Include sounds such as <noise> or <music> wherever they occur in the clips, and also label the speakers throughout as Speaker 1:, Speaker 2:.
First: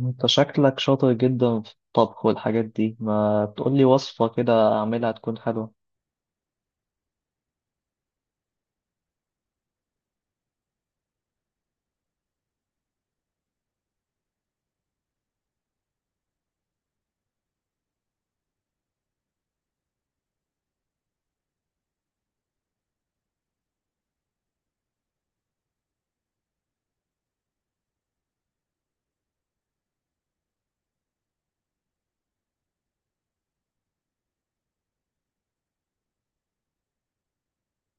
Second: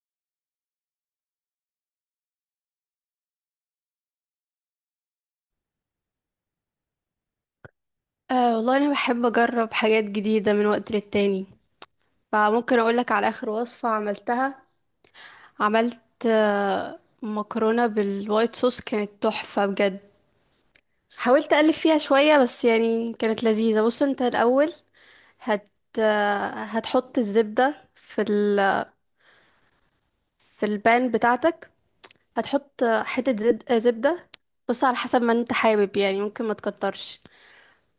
Speaker 1: انت شكلك شاطر جدا في الطبخ والحاجات دي، ما تقولي وصفة كده اعملها تكون حلوة.
Speaker 2: والله انا بحب اجرب حاجات جديده من وقت للتاني. فممكن اقولك على اخر وصفه عملتها. عملت مكرونه بالوايت صوص كانت تحفه بجد. حاولت اقلب فيها شويه بس يعني كانت لذيذه. بص انت الاول هت هتحط الزبده في البان بتاعتك. هتحط آه، حته زب... آه، زبده. بص على حسب ما انت حابب، يعني ممكن ما تكترش.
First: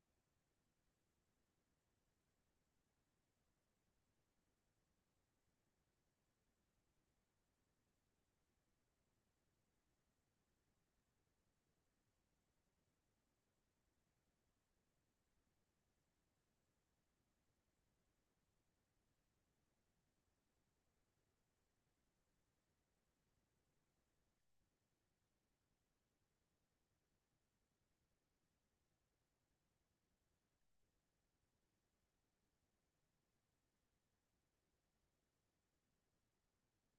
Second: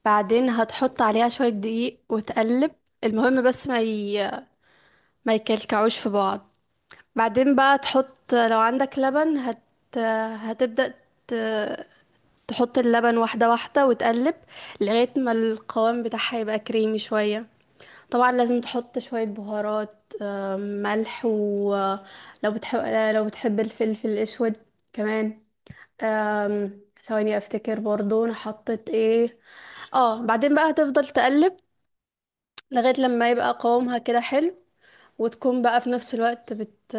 Speaker 2: بعدين هتحط عليها شويه دقيق وتقلب. المهم بس ما يكلكعوش في بعض. بعدين بقى تحط لو عندك لبن هتبدأ ت... تحط اللبن واحدة واحدة وتقلب، لغاية ما القوام بتاعها يبقى كريمي شوية. طبعا لازم تحط شوية بهارات، ملح، ولو بتحب، لو بتحب الفلفل الأسود كمان. ثواني افتكر برضو انا حطيت ايه. اه، بعدين بقى هتفضل تقلب لغاية لما يبقى قوامها كده حلو. وتكون بقى في نفس الوقت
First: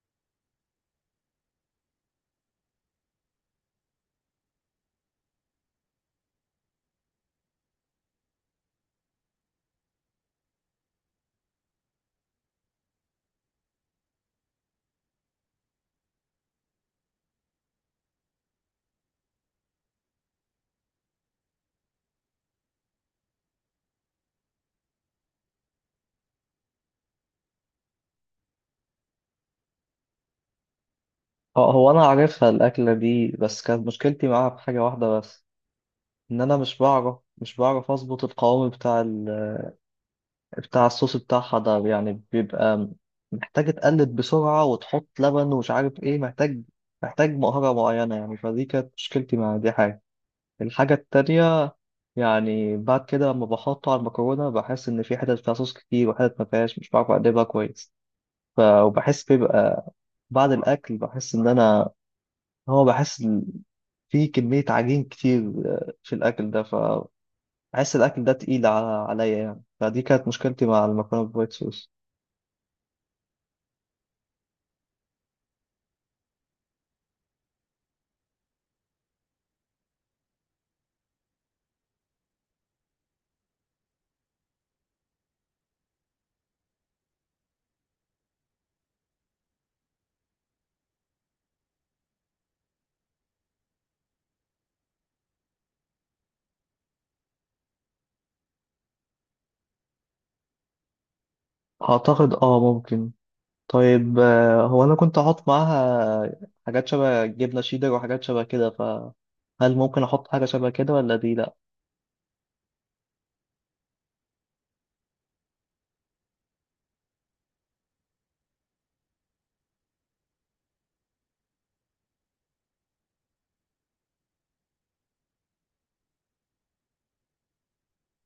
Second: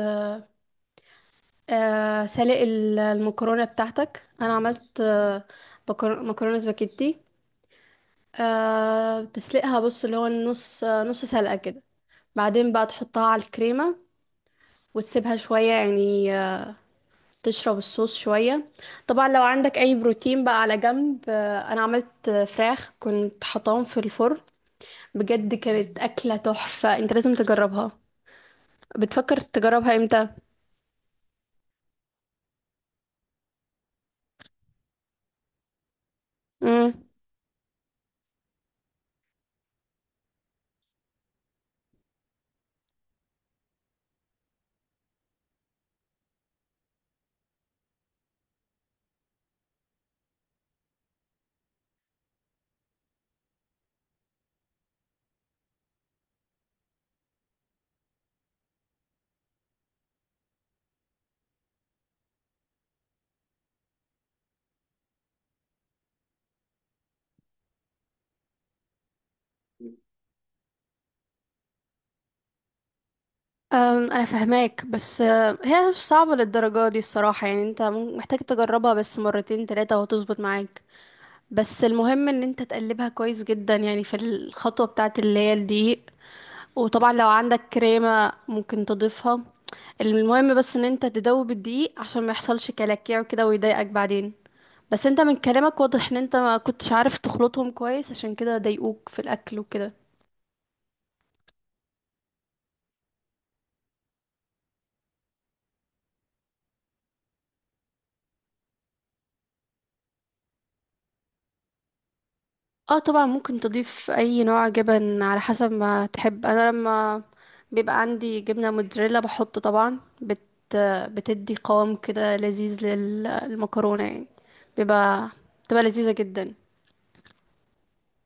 Speaker 2: المكرونة بتاعتك، انا عملت مكرونة سباكيتي. تسلقها، بص، اللي هو النص، نص سلقة كده. بعدين بقى تحطها على الكريمة، وتسيبها شوية، يعني تشرب الصوص شوية. طبعا لو عندك اي بروتين بقى على جنب، انا عملت فراخ كنت حطاهم في الفرن. بجد كانت أكلة تحفة، انت لازم تجربها. بتفكر تجربها امتى؟
Speaker 1: اه هو انا عارفها الاكلة دي، بس كانت مشكلتي معاها في حاجة واحدة بس. ان انا مش
Speaker 2: مم.
Speaker 1: بعرف مش بعرف اظبط القوام بتاع بتاع الصوص بتاعها ده، يعني بيبقى محتاج تقلب بسرعة وتحط لبن ومش عارف ايه، محتاج مهارة معينة يعني، فدي كانت مشكلتي مع دي حاجة. الحاجة التانية يعني بعد كده لما بحطه على المكرونة، بحس إن في حتت فيها صوص كتير وحتت ما فيهاش، مش بعرف أقلبها كويس. وبحس بيبقى بعد الأكل، بحس إن أنا، بحس إن في كمية عجين كتير في الأكل ده، فبحس الأكل ده تقيل على عليا يعني، فدي كانت مشكلتي مع المكرونة بالوايت صوص.
Speaker 2: انا فهماك، بس هي مش صعبة للدرجة دي الصراحة، يعني انت محتاج تجربها بس مرتين تلاتة وهتظبط معاك. بس المهم ان انت تقلبها كويس جدا يعني في الخطوة بتاعة اللي هي الدقيق. وطبعا لو عندك كريمة ممكن تضيفها. المهم بس ان انت تدوب الدقيق عشان ما يحصلش كلاكيع وكده ويضايقك بعدين. بس انت من كلامك واضح ان انت ما كنتش عارف تخلطهم كويس، عشان كده ضايقوك في الاكل وكده.
Speaker 1: أعتقد ممكن. طيب هو أنا كنت أحط معاها حاجات شبه جبنة شيدر وحاجات شبه كده، فهل ممكن أحط حاجة شبه كده ولا دي لأ؟
Speaker 2: اه، طبعا ممكن تضيف اي نوع جبن على حسب ما تحب. انا لما بيبقى عندي جبنة موتزاريلا بحط طبعا بتدي قوام كده لذيذ للمكرونة يعني، بيبقى بتبقى لذيذة جدا.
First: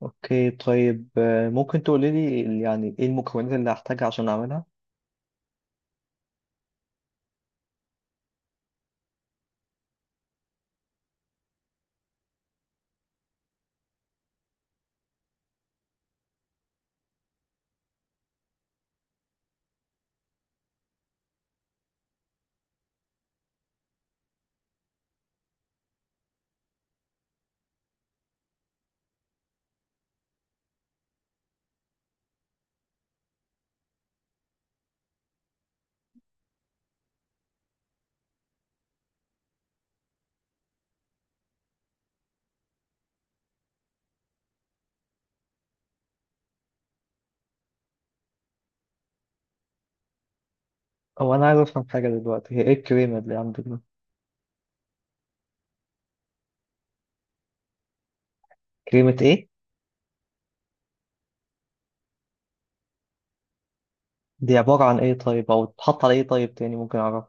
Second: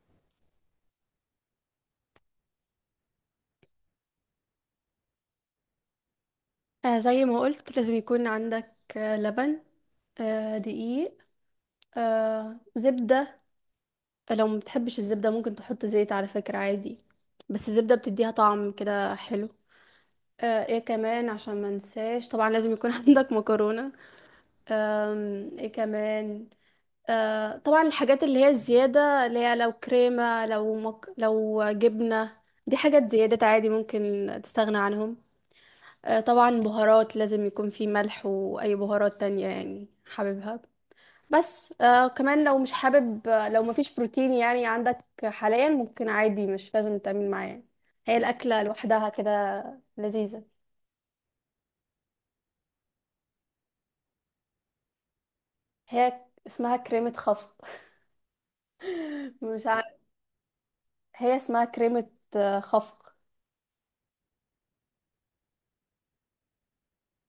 Speaker 1: اوكي، طيب ممكن تقولي لي يعني ايه المكونات اللي هحتاجها عشان اعملها؟
Speaker 2: زي ما قلت لازم يكون عندك لبن، دقيق، زبدة. لو ما بتحبش الزبدة ممكن تحط زيت على فكرة، عادي. بس الزبدة بتديها طعم كده حلو. ايه كمان عشان ما انساش، طبعا لازم يكون <laughs> عندك مكرونة. ايه كمان. أه، طبعا الحاجات اللي هي الزيادة، اللي هي لو كريمة، لو جبنة، دي حاجات زيادات عادي ممكن تستغنى عنهم. أه، طبعا بهارات لازم يكون في ملح وأي بهارات تانية يعني حاببها. بس كمان لو مش حابب، لو مفيش بروتين يعني عندك حاليا، ممكن عادي مش لازم تعمل معاه يعني. هي الأكلة لوحدها كده لذيذة.
Speaker 1: هو انا عايز افهم حاجه دلوقتي، هي ايه الكريمه اللي عندك دي؟
Speaker 2: هي اسمها كريمة خفق.
Speaker 1: كريمه
Speaker 2: <laughs>
Speaker 1: ايه؟
Speaker 2: مش عارف. هي اسمها كريمة خفق.
Speaker 1: دي عباره عن ايه طيب، او تحط على ايه طيب تاني ممكن اعرف؟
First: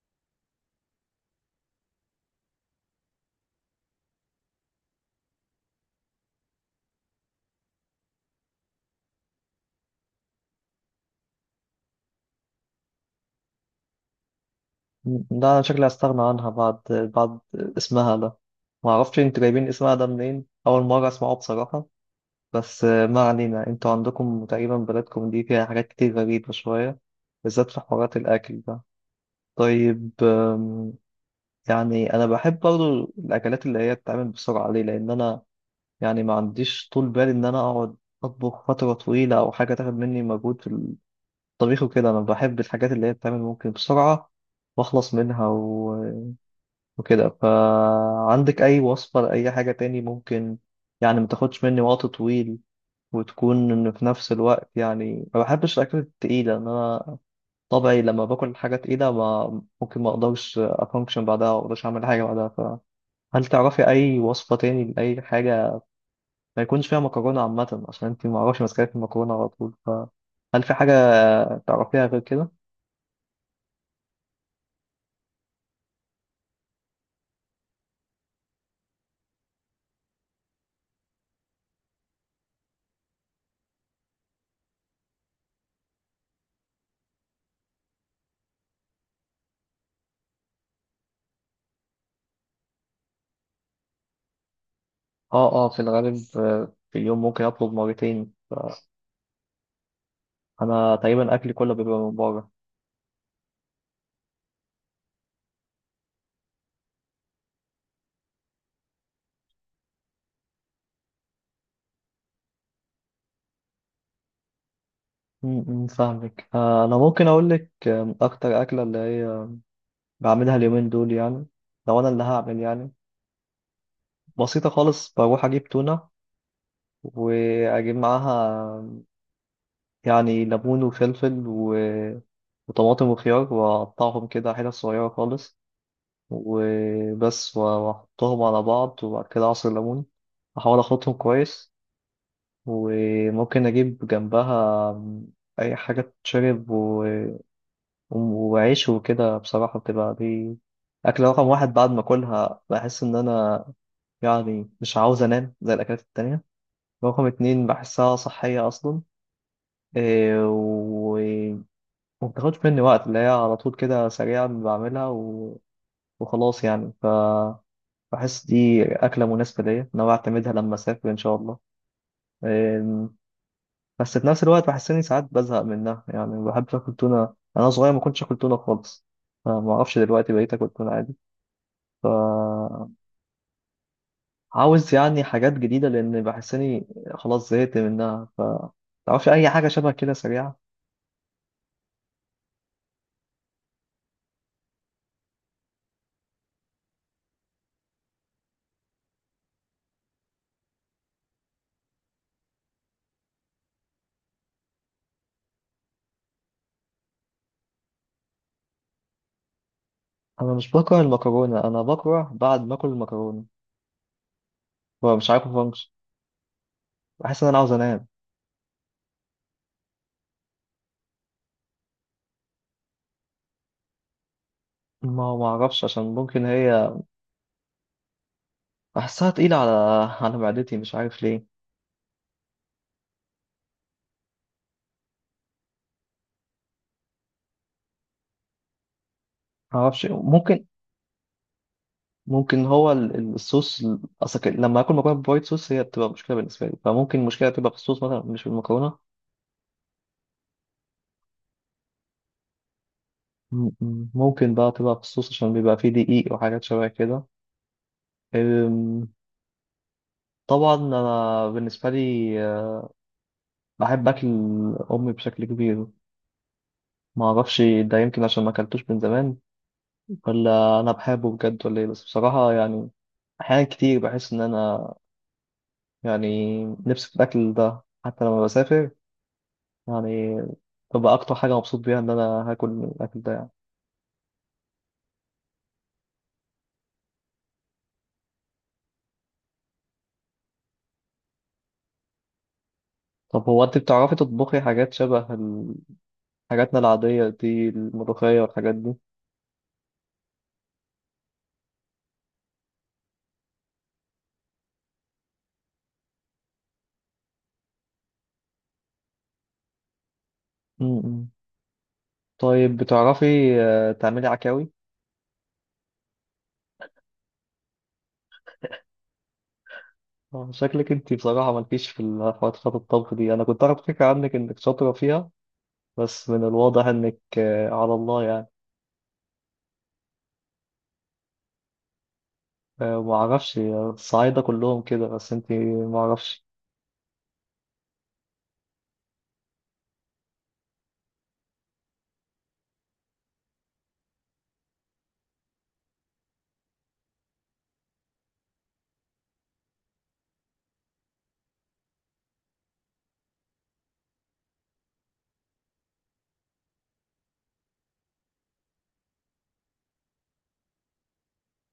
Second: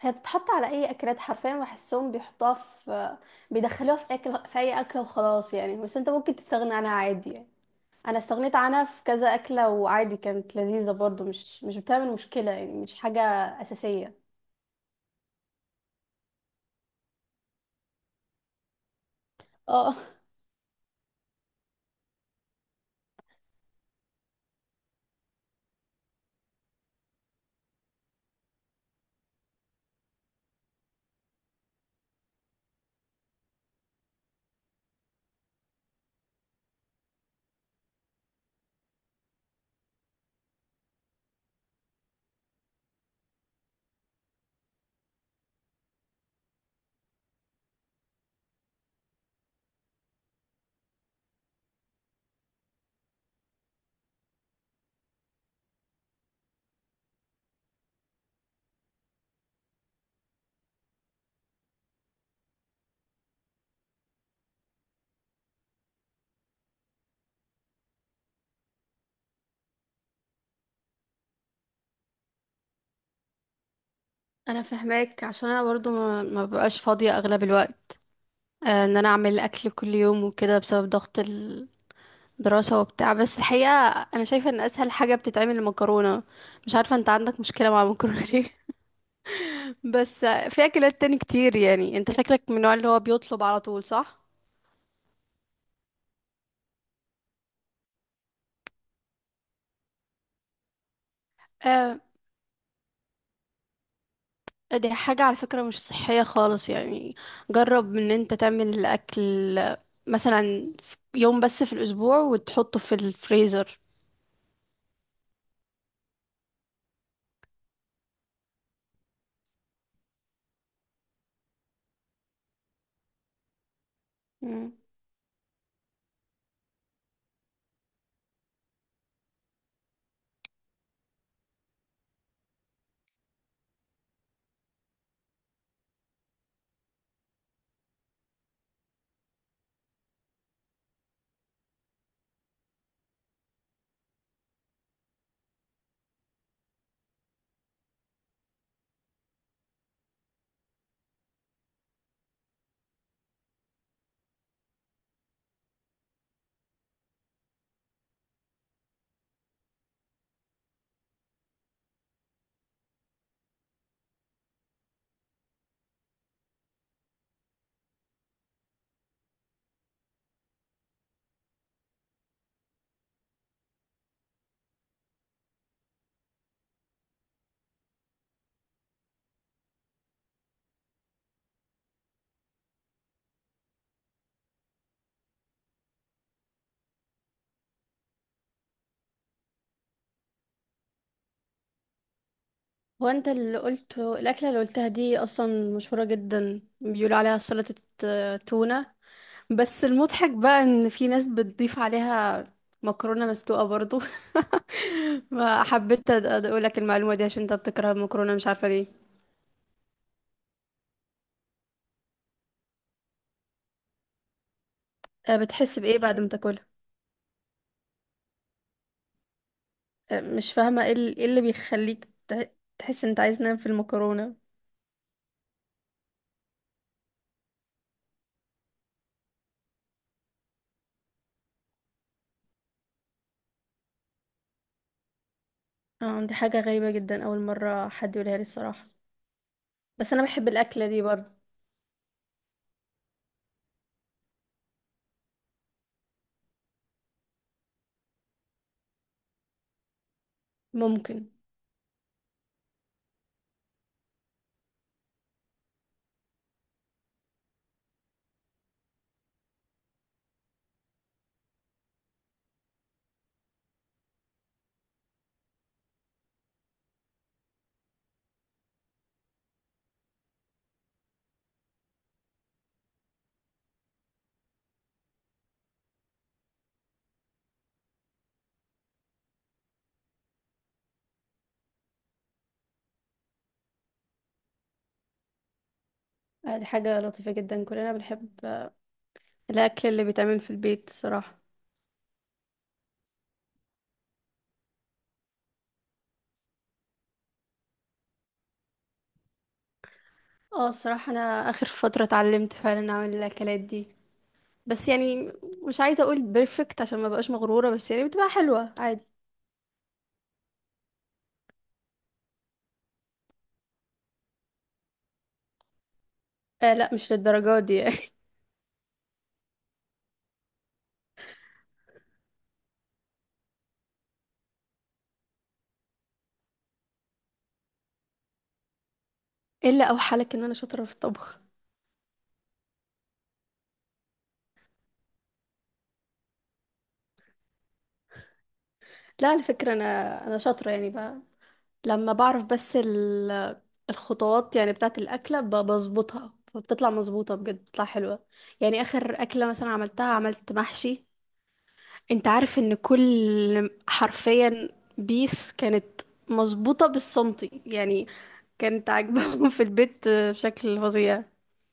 Speaker 2: هي بتتحط على اي اكلات حرفيا، بحسهم بيحطوها في بيدخلوها في اكل في اي اكله وخلاص يعني. بس انت ممكن تستغنى عنها عادي يعني. انا استغنيت عنها في كذا اكله وعادي كانت لذيذه برضو، مش بتعمل مشكله، يعني مش حاجه اساسيه.
Speaker 1: ده انا شكلي هستغنى عنها بعد اسمها ده. ما اعرفش انتوا جايبين اسمها
Speaker 2: اه،
Speaker 1: ده منين، اول مره اسمعه بصراحه. بس ما علينا، انتوا عندكم تقريبا بلدكم دي فيها حاجات كتير غريبه شويه، بالذات في حوارات الاكل ده. طيب، يعني انا بحب برضو الاكلات اللي هي بتتعمل بسرعه، ليه؟ لان انا يعني ما عنديش طول بال ان انا اقعد اطبخ فتره طويله، او حاجه تاخد مني مجهود في الطبيخ وكده. انا بحب الحاجات اللي هي بتتعمل ممكن بسرعه واخلص منها وكده. فعندك اي وصفه لاي حاجه تاني ممكن يعني ما تاخدش مني وقت طويل، وتكون إن في نفس الوقت، يعني ما بحبش الاكلات التقيله، ان انا طبعي لما باكل حاجه تقيله ما اقدرش افانكشن بعدها، ما اقدرش اعمل حاجه بعدها. هل تعرفي أي وصفة تاني لأي حاجة ما يكونش فيها مكرونة عامة؟ عشان أنت ما أعرفش ماسكة في المكرونة على طول، فهل في حاجة تعرفيها غير كده؟
Speaker 2: انا فاهماك عشان انا برضو ما ببقاش فاضيه اغلب الوقت، ان انا اعمل اكل كل يوم وكده، بسبب ضغط الدراسه وبتاع. بس الحقيقه انا شايفه ان اسهل حاجه بتتعمل المكرونه. مش عارفه انت عندك مشكله مع المكرونه ليه. بس في اكلات تاني كتير، يعني انت شكلك من النوع اللي هو بيطلب على طول، صح؟
Speaker 1: آه آه، في الغالب في اليوم ممكن أطلب مرتين، أنا تقريبا أكلي كله بيبقى
Speaker 2: آه،
Speaker 1: من بره.
Speaker 2: دي حاجة على فكرة مش صحية خالص يعني. جرب ان انت تعمل الاكل مثلا في يوم بس في الاسبوع وتحطه في الفريزر.
Speaker 1: م- م، فاهمك. أنا ممكن أقول لك، أكتر أكلة اللي هي بعملها اليومين دول يعني، لو أنا اللي هعمل يعني، بسيطة
Speaker 2: مم.
Speaker 1: خالص. بروح أجيب تونة وأجيب معاها يعني ليمون وفلفل وطماطم وخيار، وأقطعهم كده حتت صغيرة خالص وبس، وأحطهم على بعض، وبعد كده عصير ليمون أحاول أخلطهم كويس. وممكن أجيب جنبها أي حاجة تتشرب، وعيش وكده. بصراحة بتبقى دي أكلة رقم واحد، بعد ما أكلها بحس إن أنا يعني مش عاوز أنام زي الأكلات التانية. رقم اتنين، بحسها صحية أصلا. إيه، و ومبتاخدش مني وقت، اللي هي على طول كده سريعة بعملها وخلاص يعني. فبحس دي أكلة مناسبة ليا إن أنا أعتمدها لما أسافر إن شاء الله. أم، بس في نفس الوقت بحس إني ساعات بزهق منها، يعني ما بحبش آكل تونة، أنا صغير ما كنتش آكل تونة خالص، فما أعرفش دلوقتي بقيت آكل تونة عادي. فعاوز يعني حاجات جديدة، لأن بحس إني خلاص زهقت منها. فتعرفش أي حاجة شبه كده سريعة؟
Speaker 2: هو انت اللي قلته الاكلة اللي قلتها دي اصلا مشهورة جدا، بيقولوا عليها سلطة تونة. بس المضحك بقى ان في ناس بتضيف عليها مكرونة مسلوقة برضو. <laughs> ما حبيت اقول لك المعلومة دي عشان انت بتكره المكرونة، مش عارفة ليه.
Speaker 1: أنا مش بكره المكرونة، أنا بكره بعد ما آكل المكرونة فمش عارف
Speaker 2: بتحس
Speaker 1: أفنكش.
Speaker 2: بإيه بعد ما تاكلها؟
Speaker 1: بحس إن أنا عاوز أنام.
Speaker 2: مش فاهمة ايه إيه اللي بيخليك تحس ان انت عايز تنام في المكرونة.
Speaker 1: ما أعرفش، عشان ممكن هي بحسها تقيلة على على معدتي، مش عارف ليه.
Speaker 2: اه، دي حاجة غريبة جدا، اول مرة حد يقولها لي الصراحة.
Speaker 1: معرفش،
Speaker 2: بس انا بحب
Speaker 1: ممكن.
Speaker 2: الأكلة دي برضو.
Speaker 1: ممكن هو الصوص أصل لما آكل مكرونة بوايت صوص هي بتبقى مشكلة بالنسبة لي، فممكن المشكلة تبقى في الصوص مثلا، مش في المكرونة.
Speaker 2: ممكن.
Speaker 1: ممكن بقى تبقى في الصوص، عشان بيبقى فيه دقيق وحاجات شبه كده. أم، طبعا أنا بالنسبة لي، بحب أكل أمي بشكل كبير. معرفش ده يمكن عشان ما أكلتوش من زمان، ولا أنا بحبه بجد ولا إيه. بس بصراحة يعني أحيانا كتير بحس إن أنا يعني نفسي في الأكل ده حتى لما بسافر، يعني ببقى أكتر حاجة مبسوط بيها إن أنا هاكل الأكل ده يعني.
Speaker 2: دي حاجة لطيفة جدا. كلنا بنحب الأكل اللي بيتعمل في البيت الصراحة.
Speaker 1: طب هو أنت بتعرفي تطبخي حاجات شبه حاجاتنا العادية دي، الملوخية والحاجات دي؟
Speaker 2: اه، الصراحة انا اخر فترة اتعلمت فعلا اعمل الاكلات دي، بس يعني مش عايزة اقول بيرفكت عشان ما بقاش مغرورة، بس يعني بتبقى حلوة عادي.
Speaker 1: م-م. طيب بتعرفي تعملي عكاوي؟
Speaker 2: لا، مش للدرجات دي يعني.
Speaker 1: شكلك أنت بصراحة مالكيش في الحوارات بتاعت الطبخ دي، أنا كنت أعرف فكرة عنك إنك شاطرة فيها، بس من الواضح إنك على الله يعني.
Speaker 2: <laughs> الا اوحالك ان انا شاطرة في الطبخ؟
Speaker 1: معرفش الصعايدة كلهم كده، بس أنت معرفش.
Speaker 2: لا على فكرة انا، انا شاطرة يعني بقى، لما بعرف بس الخطوات يعني بتاعة الأكلة بظبطها، فبتطلع مظبوطة بجد، بتطلع حلوة يعني. آخر أكلة مثلا عملتها، عملت محشي، انت عارف ان كل حرفيا بيس كانت مظبوطة بالسنتي يعني، كانت عاجباهم في البيت بشكل فظيع.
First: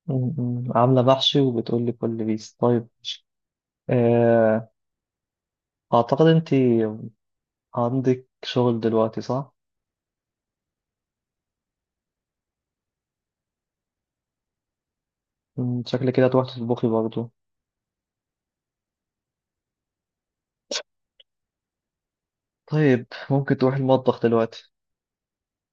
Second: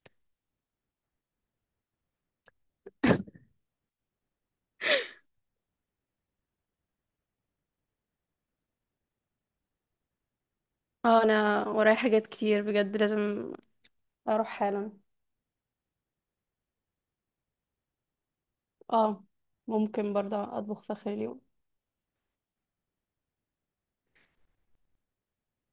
Speaker 1: م- م. عاملة بحثي وبتقولي كل بيس. طيب آه، أعتقد أنت عندك شغل دلوقتي صح؟
Speaker 2: اه، انا ورايا حاجات كتير بجد، لازم اروح حالا.
Speaker 1: م، شكلك كده هتروحي تطبخي برضه.
Speaker 2: اه، ممكن برضه اطبخ في اخر اليوم.
Speaker 1: طيب، ممكن تروحي المطبخ دلوقتي.